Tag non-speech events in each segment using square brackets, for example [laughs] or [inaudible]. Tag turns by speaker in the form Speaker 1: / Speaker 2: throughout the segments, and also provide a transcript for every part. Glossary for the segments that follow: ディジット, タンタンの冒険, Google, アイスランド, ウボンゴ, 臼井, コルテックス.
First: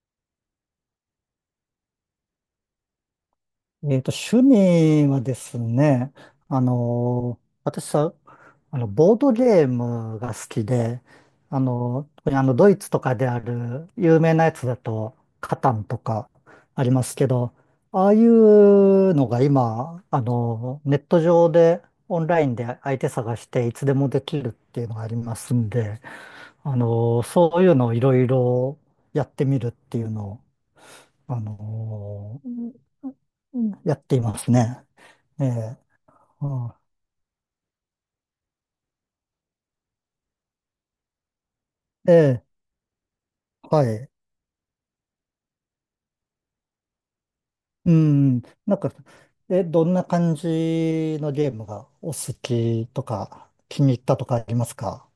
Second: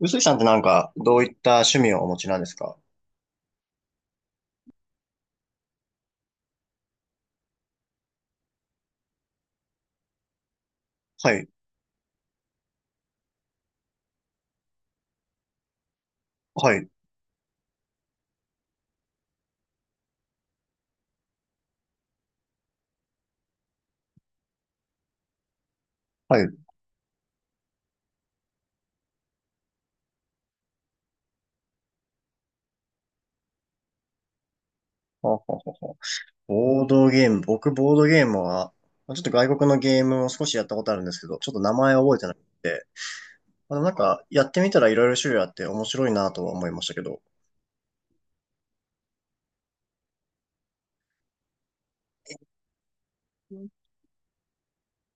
Speaker 1: 臼井さんってどういった趣味をお持ちなんですか？
Speaker 2: 趣味はですね、私さ、ボードゲームが好きで、
Speaker 1: はい、
Speaker 2: 特にドイツとかである有名なやつだと、カタンとか
Speaker 1: は
Speaker 2: あ
Speaker 1: い、
Speaker 2: りますけど、ああいうのが今、ネット上で、オンラインで相手探していつでもできるっていうのがありますんで、
Speaker 1: はい。
Speaker 2: そういうのをいろいろやってみるっていうのをあのうんやっていますね。
Speaker 1: ほう
Speaker 2: え
Speaker 1: ほうほう
Speaker 2: え、
Speaker 1: ほう。
Speaker 2: うん、
Speaker 1: ボードゲーム、僕ボードゲームはちょっと外国のゲームを少しやったことあるんですけど、ちょっと名前
Speaker 2: え
Speaker 1: 覚えてなく
Speaker 2: え、
Speaker 1: て、まあの
Speaker 2: は
Speaker 1: なん
Speaker 2: い。
Speaker 1: か、やってみたらいろいろ種類あって面白いなとは思いましたけど、
Speaker 2: うん、なんか、どんな感じのゲームがお好きとか、気に入ったとかありますか？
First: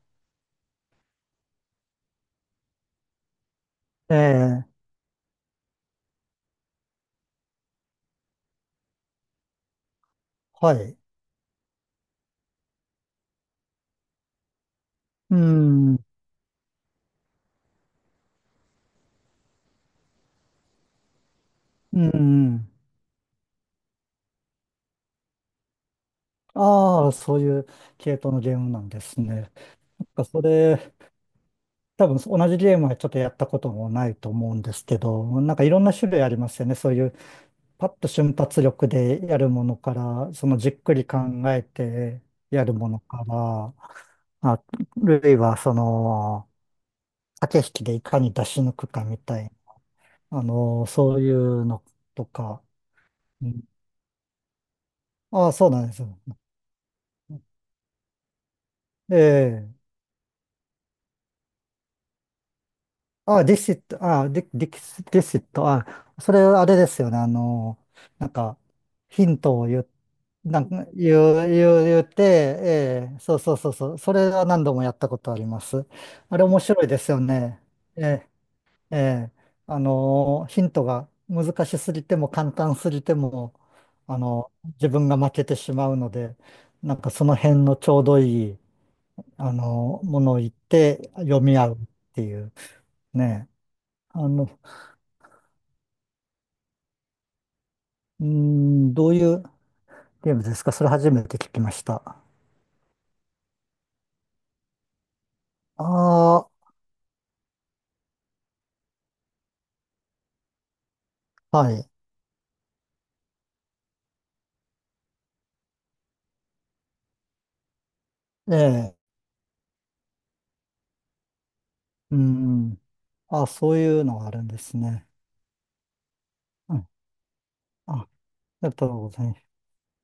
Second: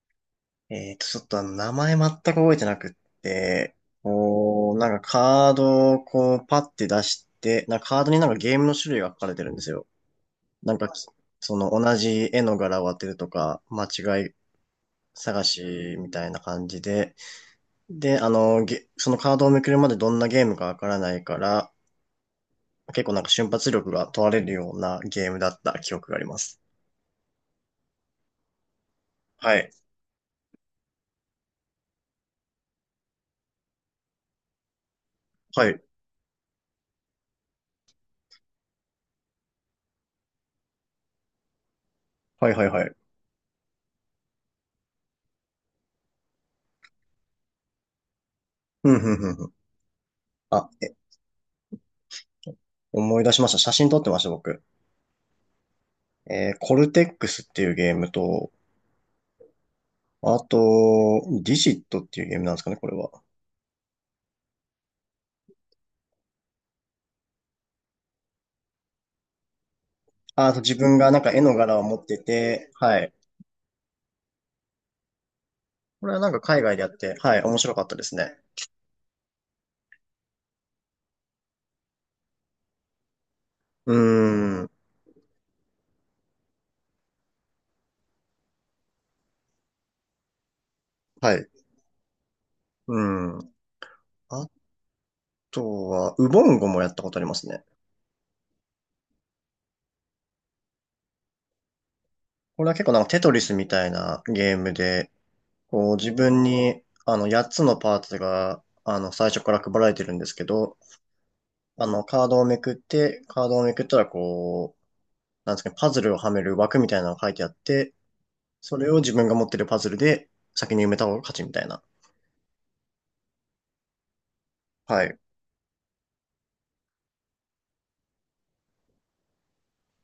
Speaker 1: えーと、ちょっとあの、名前全く覚えてなくって、
Speaker 2: ええ、
Speaker 1: こう、カードをこう、パッて出して、なんかカードになんかゲームの種類が書かれてるんですよ。な
Speaker 2: は
Speaker 1: んか、
Speaker 2: い。
Speaker 1: その同じ絵の柄を当てるとか、間違い
Speaker 2: う
Speaker 1: 探し
Speaker 2: ん、
Speaker 1: みたいな感じで、で、あの、ゲそのカードをめくるまでどんなゲームかわからないから、
Speaker 2: うん。
Speaker 1: 結構なんか瞬発力が問われるようなゲームだった記憶があります。
Speaker 2: ああ、そういう系統のゲームなんですね。
Speaker 1: はい。
Speaker 2: なんかそれ、多分同じゲームはちょっとやったこともないと思うんですけど、なんか
Speaker 1: は
Speaker 2: いろ
Speaker 1: い。
Speaker 2: んな種類ありますよね。そういうパッと瞬発力でやるものから、そのじっくり考えて
Speaker 1: はいは
Speaker 2: や
Speaker 1: い
Speaker 2: る
Speaker 1: は
Speaker 2: も
Speaker 1: い。
Speaker 2: のから、あ、るいはその、駆け引きでいかに出し抜く
Speaker 1: ふん
Speaker 2: か
Speaker 1: ふん
Speaker 2: み
Speaker 1: ふん
Speaker 2: た
Speaker 1: ふ
Speaker 2: い
Speaker 1: ん。
Speaker 2: な、
Speaker 1: あ、え、
Speaker 2: そういうのとか、
Speaker 1: 思い出し
Speaker 2: う
Speaker 1: ました。
Speaker 2: ん、
Speaker 1: 写真撮ってました、僕。
Speaker 2: ああ、そうなんですよ。
Speaker 1: えーコルテックスっていうゲームと、
Speaker 2: ええ、
Speaker 1: あと、ディジットっていうゲームなんですかね、これは。
Speaker 2: ああ、ディシット、ああ、ディスディシット、ああ、それあれですよね、なんか、ヒントを言う、
Speaker 1: あ、あと
Speaker 2: なん
Speaker 1: 自
Speaker 2: か、
Speaker 1: 分がなんか絵の柄を持
Speaker 2: 言
Speaker 1: っ
Speaker 2: っ
Speaker 1: て
Speaker 2: て、
Speaker 1: て、は
Speaker 2: え
Speaker 1: い。
Speaker 2: え、そうそうそうそう、それは何度もやったことあります。
Speaker 1: これはなん
Speaker 2: あ
Speaker 1: か
Speaker 2: れ面
Speaker 1: 海外で
Speaker 2: 白い
Speaker 1: やっ
Speaker 2: です
Speaker 1: て、
Speaker 2: よ
Speaker 1: はい、面
Speaker 2: ね。
Speaker 1: 白かったで
Speaker 2: え
Speaker 1: す
Speaker 2: え、
Speaker 1: ね。
Speaker 2: ええ、ヒントが難しすぎても簡単すぎても、
Speaker 1: うーん。
Speaker 2: 自分が負けてしまうので、なんかその辺のちょうどいい、ものを言って
Speaker 1: は
Speaker 2: 読
Speaker 1: い。
Speaker 2: み合うっていう、
Speaker 1: うん。
Speaker 2: ね。あの
Speaker 1: あとは、ウボンゴもやったことありますね。
Speaker 2: どういうゲームですか？それ初めて聞きました。
Speaker 1: これは結構なんかテトリスみたいなゲームで、こう自分
Speaker 2: あ
Speaker 1: にあの8つのパーツがあの最初から配られてるんですけど、
Speaker 2: あ、は
Speaker 1: あ
Speaker 2: い。
Speaker 1: のカードをめくって、カードをめくったらこう、なんですかね、パズルをはめる枠みたいなのが書いてあって、
Speaker 2: え
Speaker 1: それ
Speaker 2: え、
Speaker 1: を自分が持ってるパズルで先に埋めた方が勝ちみたいな。
Speaker 2: うん。あ、そういうのがあるんです
Speaker 1: は
Speaker 2: ね。
Speaker 1: い。
Speaker 2: うん。あ、ありがとうございます。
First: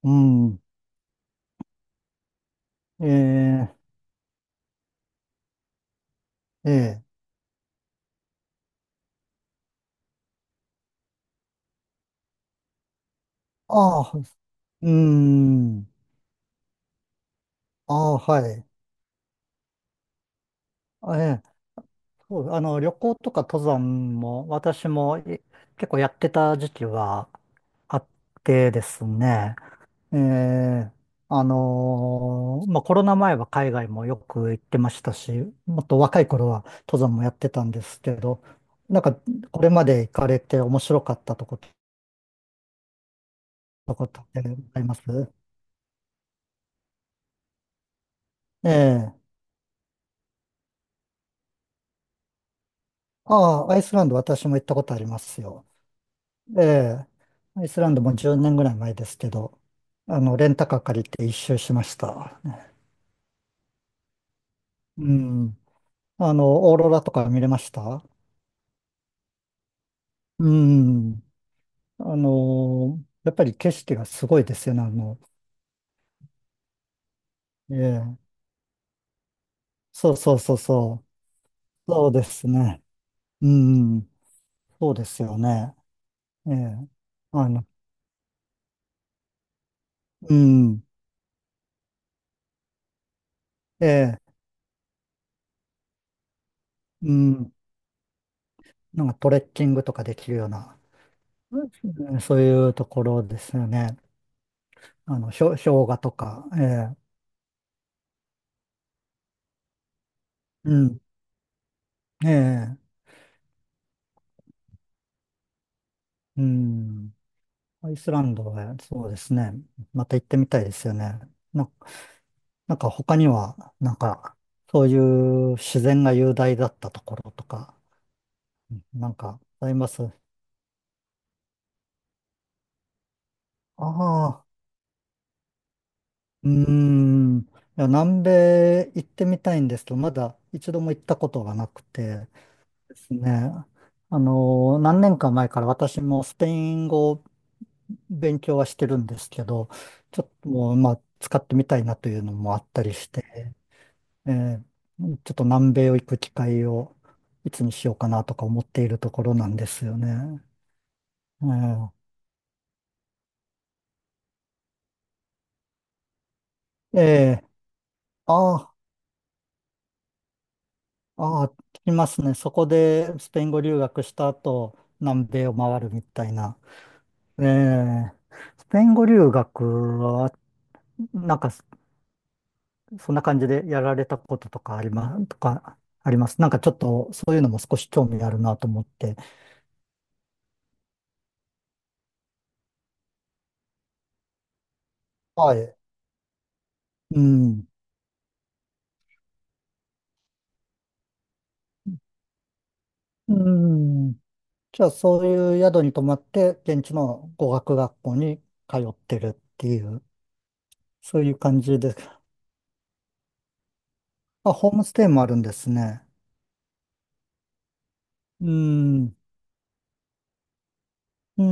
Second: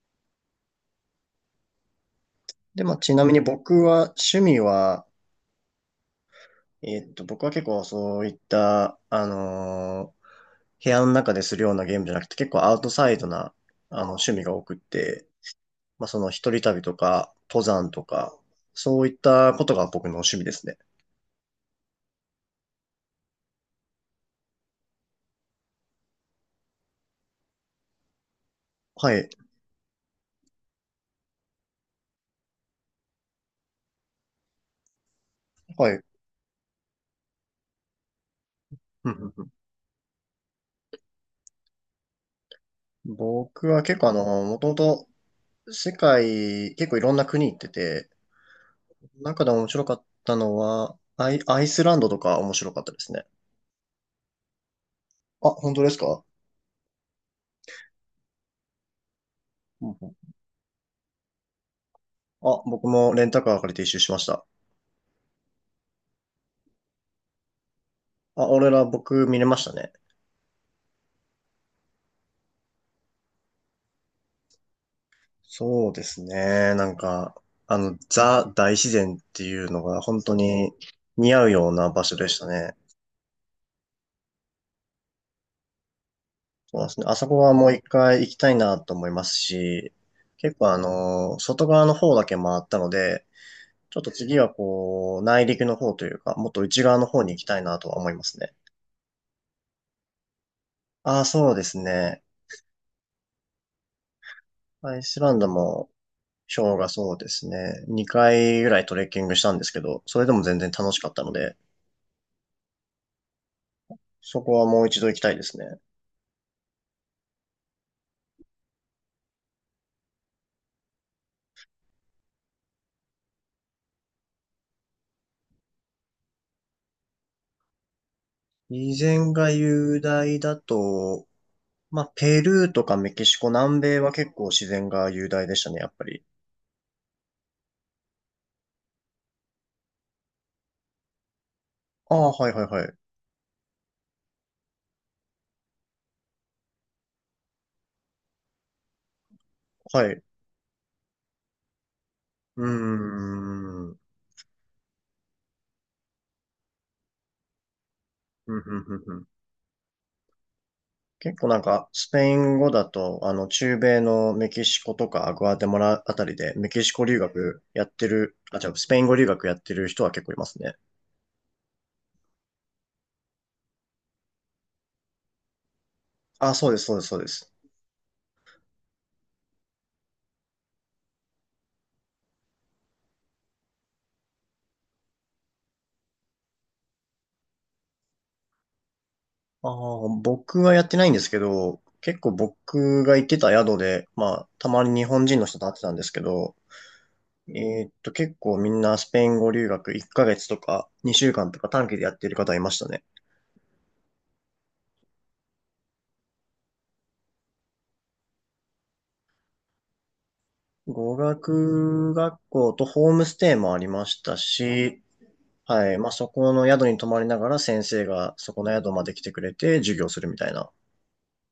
Speaker 2: うん。
Speaker 1: で、まあ
Speaker 2: え
Speaker 1: ちなみに
Speaker 2: え、
Speaker 1: 僕は趣味は、
Speaker 2: え
Speaker 1: え
Speaker 2: え。
Speaker 1: ーっと、僕は結構そういった、あのー部屋の中でするようなゲームじゃなくて、結構アウトサイドな、あ
Speaker 2: あ
Speaker 1: の、
Speaker 2: あ、
Speaker 1: 趣味が多くっ
Speaker 2: う
Speaker 1: て、
Speaker 2: ん。
Speaker 1: まあ、その一人旅とか、登山
Speaker 2: あ
Speaker 1: と
Speaker 2: あ、
Speaker 1: か、
Speaker 2: はい。
Speaker 1: そういったことが僕の趣味ですね。
Speaker 2: あ、ええ、そう、旅行とか登山も、私も結構やってた時期はあってです
Speaker 1: はい、
Speaker 2: ね。ええ、まあ、コロナ前は海外もよく行ってましたし、もっ
Speaker 1: は
Speaker 2: と
Speaker 1: い。
Speaker 2: 若い頃は登山もやってたんですけど、なん
Speaker 1: うんう
Speaker 2: か、
Speaker 1: んうん。
Speaker 2: これまで行かれて面白かったとこと、
Speaker 1: 僕は結構あ
Speaker 2: って
Speaker 1: の、もとも
Speaker 2: あります？
Speaker 1: と世界、結構いろんな国行ってて、
Speaker 2: ええ。
Speaker 1: 中で面白かったのは、アイスランドとか面白かったですね。
Speaker 2: ああ、アイスランド私も行ったことあります
Speaker 1: あ、
Speaker 2: よ。
Speaker 1: 本当ですか？
Speaker 2: ええ。アイスランドも10年ぐらい前ですけど、
Speaker 1: うんうん。
Speaker 2: レンタカー借りて一周しました。
Speaker 1: あ、僕もレンタカー借りて一周しました。
Speaker 2: うん。オーロラとか見れました？
Speaker 1: あ、僕見れましたね。
Speaker 2: うん。やっぱり景色がすごいですよね、
Speaker 1: そうですね。なんか、
Speaker 2: え
Speaker 1: あの、
Speaker 2: え、
Speaker 1: ザ大自然っていうのが
Speaker 2: そう
Speaker 1: 本当
Speaker 2: そうそう
Speaker 1: に
Speaker 2: そ
Speaker 1: 似合うような
Speaker 2: う、
Speaker 1: 場
Speaker 2: そう
Speaker 1: 所
Speaker 2: で
Speaker 1: でした
Speaker 2: す
Speaker 1: ね。
Speaker 2: ね。うん、そうですよね。え
Speaker 1: そうで
Speaker 2: え、
Speaker 1: すね。あそこ
Speaker 2: あ
Speaker 1: はも
Speaker 2: の、
Speaker 1: う一回行きたいなと思いますし、
Speaker 2: う
Speaker 1: 結構あ
Speaker 2: ん、
Speaker 1: の、外側の方だけ回ったので、
Speaker 2: え
Speaker 1: ちょっと
Speaker 2: え、
Speaker 1: 次はこう、内陸の方というか、もっと内側の
Speaker 2: う
Speaker 1: 方に行き
Speaker 2: ん、
Speaker 1: たいなとは思いますね。
Speaker 2: なんかトレッキングとかできるような、
Speaker 1: ああ、そうです
Speaker 2: うん、
Speaker 1: ね。
Speaker 2: そういうところですよね。
Speaker 1: アイスランド
Speaker 2: 氷
Speaker 1: も、
Speaker 2: 河とか、え
Speaker 1: ショーが
Speaker 2: え、
Speaker 1: そうですね。2回ぐらいトレッキングしたんですけど、それでも全然
Speaker 2: う
Speaker 1: 楽し
Speaker 2: ん、
Speaker 1: かったので、
Speaker 2: ええ、
Speaker 1: そこはもう一度行きたいですね。
Speaker 2: うん、アイスランドはそうですね。また行ってみたいですよね。ななんか他には、なんか、そういう自然が雄大だったところとか、
Speaker 1: 以
Speaker 2: なん
Speaker 1: 前
Speaker 2: か
Speaker 1: が
Speaker 2: ありま
Speaker 1: 雄
Speaker 2: す？あ
Speaker 1: 大だと、まあ、ペルーとかメキシコ、南米は結
Speaker 2: あ、
Speaker 1: 構自然が雄大でしたね、やっぱり。
Speaker 2: うーん。いや、南米行ってみたいんですけど、まだ一度も行ったことがなく
Speaker 1: あ
Speaker 2: て
Speaker 1: あ、はいはいはい。
Speaker 2: ですね。何年か前から私もスペイン語を勉強はしてるんですけど、
Speaker 1: はい。
Speaker 2: ち
Speaker 1: う
Speaker 2: ょっともう、まあ、使ってみたいなというのもあったりし
Speaker 1: ー
Speaker 2: て。
Speaker 1: ん。
Speaker 2: えーちょっと南米を行く機会をいつにしようかなとか
Speaker 1: ふ
Speaker 2: 思
Speaker 1: ん
Speaker 2: っ
Speaker 1: ふ
Speaker 2: て
Speaker 1: ん
Speaker 2: い
Speaker 1: ふ
Speaker 2: る
Speaker 1: ん
Speaker 2: と
Speaker 1: ふ
Speaker 2: こ
Speaker 1: ん。
Speaker 2: ろなんですよね。
Speaker 1: 結
Speaker 2: え
Speaker 1: 構なんか、
Speaker 2: ー、
Speaker 1: スペイン語だと、あの、中米のメキシコとかグアテマラあたりで、メキシコ留
Speaker 2: えー、
Speaker 1: 学やってる、あ、
Speaker 2: あ
Speaker 1: じゃ
Speaker 2: ー、
Speaker 1: あ、スペイン語留学やってる人は結構いますね。
Speaker 2: あー、聞きますね。そこでスペイン語留学した後、南米を回るみたい
Speaker 1: あ、
Speaker 2: な。
Speaker 1: そうです、そうです、そうで
Speaker 2: え
Speaker 1: す。
Speaker 2: え、スペイン語留学は、なんかそんな感じでやられたこととかあります。なんかちょっとそういうのも少し興味あるなと思って。
Speaker 1: ああ、僕はやってないんですけど、結構僕が行ってた宿で、まあ、たまに日本人の
Speaker 2: は
Speaker 1: 人と会っ
Speaker 2: い。
Speaker 1: てたんですけど、
Speaker 2: うん。
Speaker 1: えーっと、結構みんなスペイン語留学1ヶ月とか2週間とか短期でやってる方いましたね。
Speaker 2: うん。じゃあ、そういう宿に泊まって、現地の語学学校に通ってるっていう、
Speaker 1: 語
Speaker 2: そういう感じで
Speaker 1: 学
Speaker 2: す。
Speaker 1: 学校とホームステイもありました
Speaker 2: あ、ホームス
Speaker 1: し、
Speaker 2: テイもあるんです
Speaker 1: はい、
Speaker 2: ね。
Speaker 1: まあそこの宿に泊まりながら先生が
Speaker 2: うー
Speaker 1: そこの宿まで
Speaker 2: ん、
Speaker 1: 来てくれて授業するみたいな
Speaker 2: うー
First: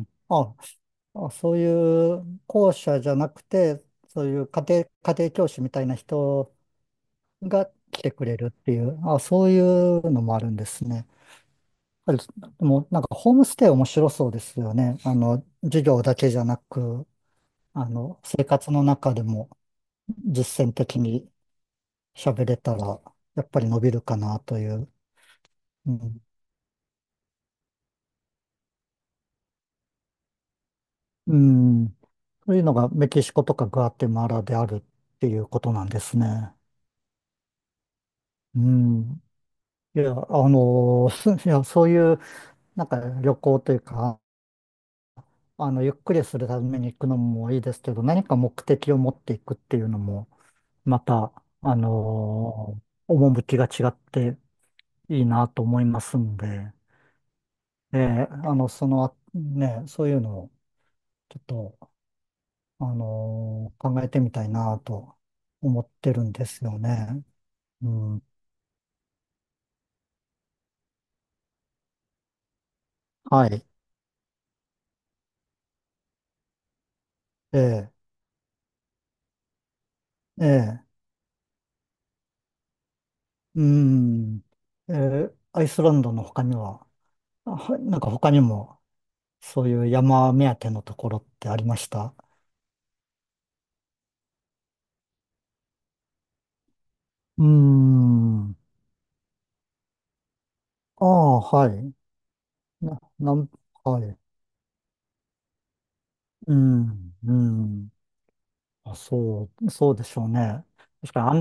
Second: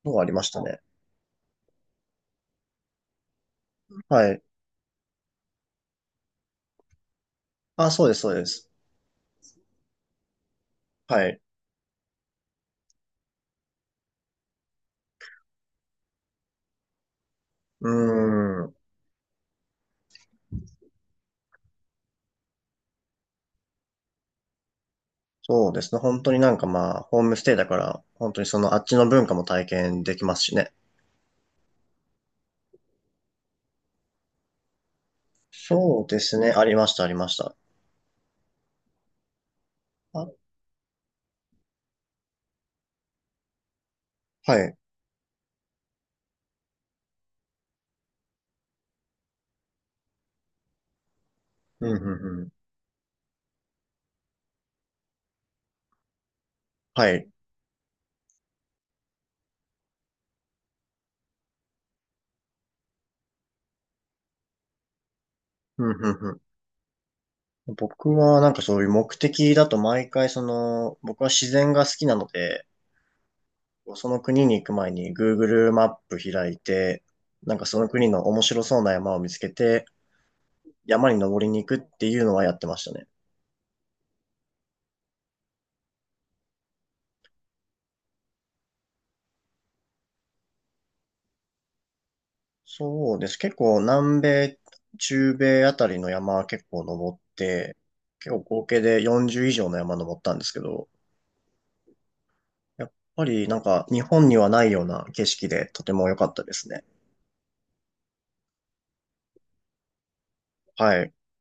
Speaker 2: ん。
Speaker 1: のがありまし
Speaker 2: あ、
Speaker 1: たね。
Speaker 2: あ、そういう校舎じゃなくて、そう
Speaker 1: は
Speaker 2: い
Speaker 1: い。
Speaker 2: う家庭教師みたいな人が
Speaker 1: あ、
Speaker 2: 来
Speaker 1: そう
Speaker 2: て
Speaker 1: です、
Speaker 2: く
Speaker 1: そう
Speaker 2: れ
Speaker 1: で
Speaker 2: るっ
Speaker 1: す。
Speaker 2: ていう、あ、そういうのもあるんですね。
Speaker 1: はい。
Speaker 2: やっぱりでもなんかホームステイ面白そうですよね。授業だけじゃなく、
Speaker 1: う
Speaker 2: 生
Speaker 1: ー
Speaker 2: 活
Speaker 1: ん。
Speaker 2: の中でも実践的に喋れたら、やっぱり伸びるかなという。
Speaker 1: そうです
Speaker 2: う
Speaker 1: ね。
Speaker 2: ん。
Speaker 1: 本当になんかまあ、ホームステイだから、本当にそのあっちの文化も体験できますしね。
Speaker 2: うん。そういうのがメキシコとかグアテマラであるっていうことなんで
Speaker 1: そう
Speaker 2: す
Speaker 1: です
Speaker 2: ね。
Speaker 1: ね。ありました、ありました。
Speaker 2: うん。いや、
Speaker 1: あ、
Speaker 2: [laughs] いや、そういう、なんか旅行というか、
Speaker 1: はい。
Speaker 2: ゆっくりするために行くのもいいですけど、何か目的を持っていくっていうのも、また、あ
Speaker 1: うん、うん、うん。
Speaker 2: の、趣が違っていいなと思いますんで、
Speaker 1: はい。
Speaker 2: ね、そういうのを、ちょっと、考えてみたいなと思
Speaker 1: う
Speaker 2: っ
Speaker 1: ん、
Speaker 2: てる
Speaker 1: う
Speaker 2: ん
Speaker 1: ん、
Speaker 2: ですよね。
Speaker 1: うん。
Speaker 2: う
Speaker 1: 僕
Speaker 2: ん。
Speaker 1: はなんかそういう目的だと毎回その、僕は自然が好きなので、
Speaker 2: はい。
Speaker 1: その国に行く前に Google マップ開いて、なん
Speaker 2: え
Speaker 1: かその
Speaker 2: え、
Speaker 1: 国の面白そうな山を見つけて、
Speaker 2: ええ、
Speaker 1: 山に登りに行くっていうのはやってましたね。
Speaker 2: うん。ええ、アイスランドの他には、なんか他にも、そういう山目当てのところってありました？
Speaker 1: そうです。結構南米、中米あたりの山は結構登っ
Speaker 2: うー
Speaker 1: て、結構
Speaker 2: ん。
Speaker 1: 合計で40以上の山登ったんですけど、
Speaker 2: ああ、はい。
Speaker 1: やっ
Speaker 2: な、
Speaker 1: ぱ
Speaker 2: な
Speaker 1: り
Speaker 2: ん、
Speaker 1: なんか
Speaker 2: は
Speaker 1: 日
Speaker 2: い。
Speaker 1: 本にはないような景色でとても良かったで
Speaker 2: う
Speaker 1: すね。
Speaker 2: ん、うん。あ、そう、そうでしょうね。
Speaker 1: はい。
Speaker 2: 確か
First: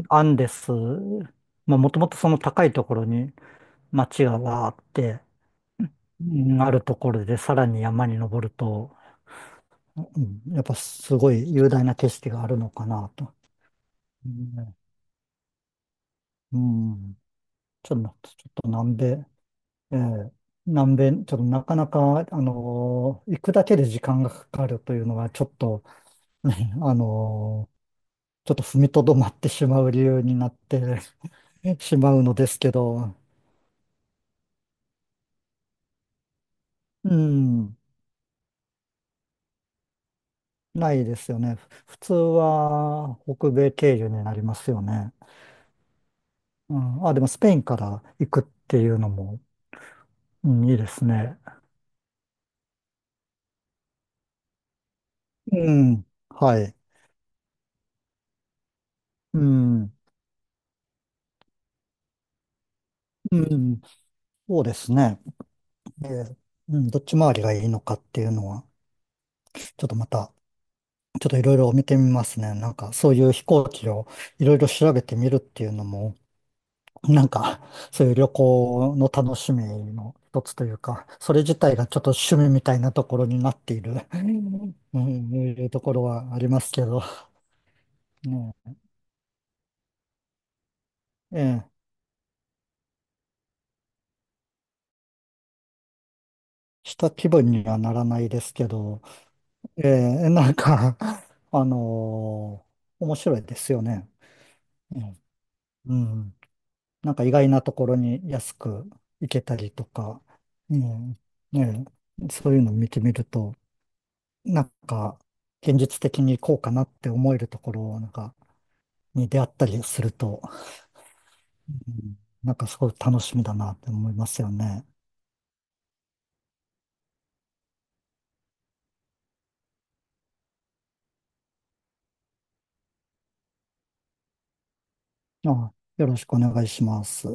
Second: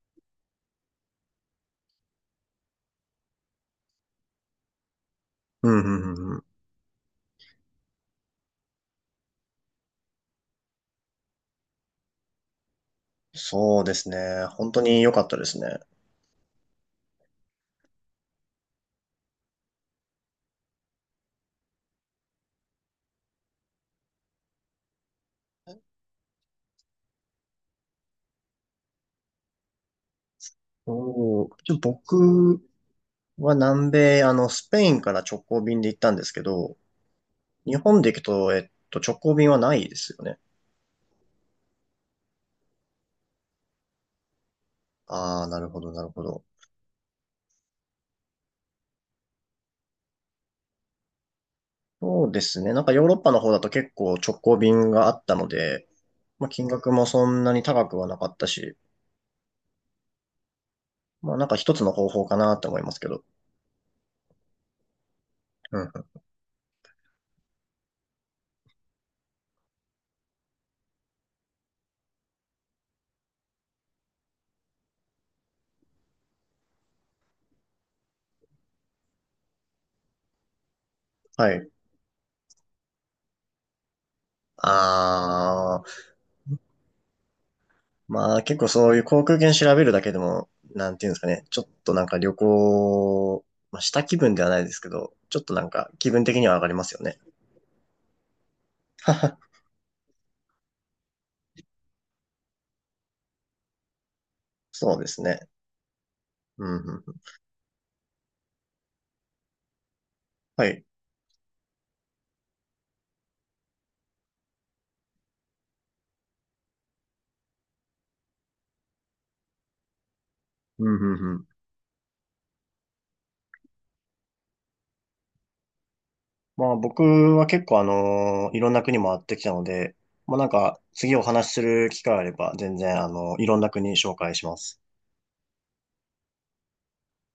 Speaker 1: うん、うん、う
Speaker 2: う
Speaker 1: んうん。
Speaker 2: あるところでさらに山に登ると、うん、やっぱすごい雄大な景色があるのかなと。
Speaker 1: そうです
Speaker 2: う
Speaker 1: ね。本
Speaker 2: ん、
Speaker 1: 当に良かったですね。
Speaker 2: うん、ちょっと南米、ええ、南米、ちょっとなかなか、行くだけで時間がかかるというのが、ちょっと、[laughs] ねちょっと踏みとどまってしまう理由になって
Speaker 1: おーちょ
Speaker 2: [laughs] しまうのです
Speaker 1: 僕
Speaker 2: けど、
Speaker 1: は南米、あの、スペインから直行便で行ったんですけど、
Speaker 2: う
Speaker 1: 日
Speaker 2: ん、
Speaker 1: 本で行くと、えっと、直行便はないですよね。
Speaker 2: ないですよね。普通は北米経由になりますよね。
Speaker 1: ああ、なるほど、なるほど。
Speaker 2: うん、あ、でもスペインから行くっていうのも、うん、いいですね。
Speaker 1: そうですね。なんかヨーロッパの方だと結構直行便があったの
Speaker 2: う
Speaker 1: で、
Speaker 2: ん。
Speaker 1: まあ、
Speaker 2: は
Speaker 1: 金
Speaker 2: い。
Speaker 1: 額もそんなに高くはなかったし、
Speaker 2: うん。
Speaker 1: まあなんか一つの方法かなって思いますけど。
Speaker 2: うん。そうですね。
Speaker 1: うんうん。
Speaker 2: えーうん、どっち回りがいいのかっていうのは、ちょっとまた、ちょっといろいろ見てみますね。なんか、そういう飛行機をいろいろ調べてみるっていうのも、[laughs] なんか、そういう旅行の楽しみの一つというか、それ
Speaker 1: は
Speaker 2: 自
Speaker 1: い。
Speaker 2: 体がちょっと趣味みたいなところになっている、[laughs] うん、いうと
Speaker 1: あー、
Speaker 2: ころはありますけど、
Speaker 1: まあ結構
Speaker 2: ね。
Speaker 1: そういう航空券調べるだけでも、なんていうんですかね。ちょ
Speaker 2: え
Speaker 1: っ
Speaker 2: え、
Speaker 1: となんか旅行、まあ、した気分ではないですけど、ちょっとなんか気分的には上がります
Speaker 2: し
Speaker 1: よ
Speaker 2: た
Speaker 1: ね。
Speaker 2: 気分にはならないですけど、
Speaker 1: [laughs]
Speaker 2: ええ、なんか、[laughs] あの面白いですよね。
Speaker 1: そう
Speaker 2: う
Speaker 1: です
Speaker 2: ん。
Speaker 1: ね。
Speaker 2: うん、
Speaker 1: うんうんう
Speaker 2: な
Speaker 1: ん。
Speaker 2: んか意外なところに安く行けたりとか、
Speaker 1: は
Speaker 2: う
Speaker 1: い。
Speaker 2: ん、ねえ、そういうのを見てみると、なんか、現実的にこうかなって思えるところなんかに出会ったりすると、
Speaker 1: うんうんうん。
Speaker 2: うん、なんかすごい楽しみだなって思いますよね。
Speaker 1: まあ僕は結構あの、いろんな国回ってきたので、まあなんか次お話しする機会あれば全然あの、いろんな国紹介します。
Speaker 2: あ、よろしくお願いします。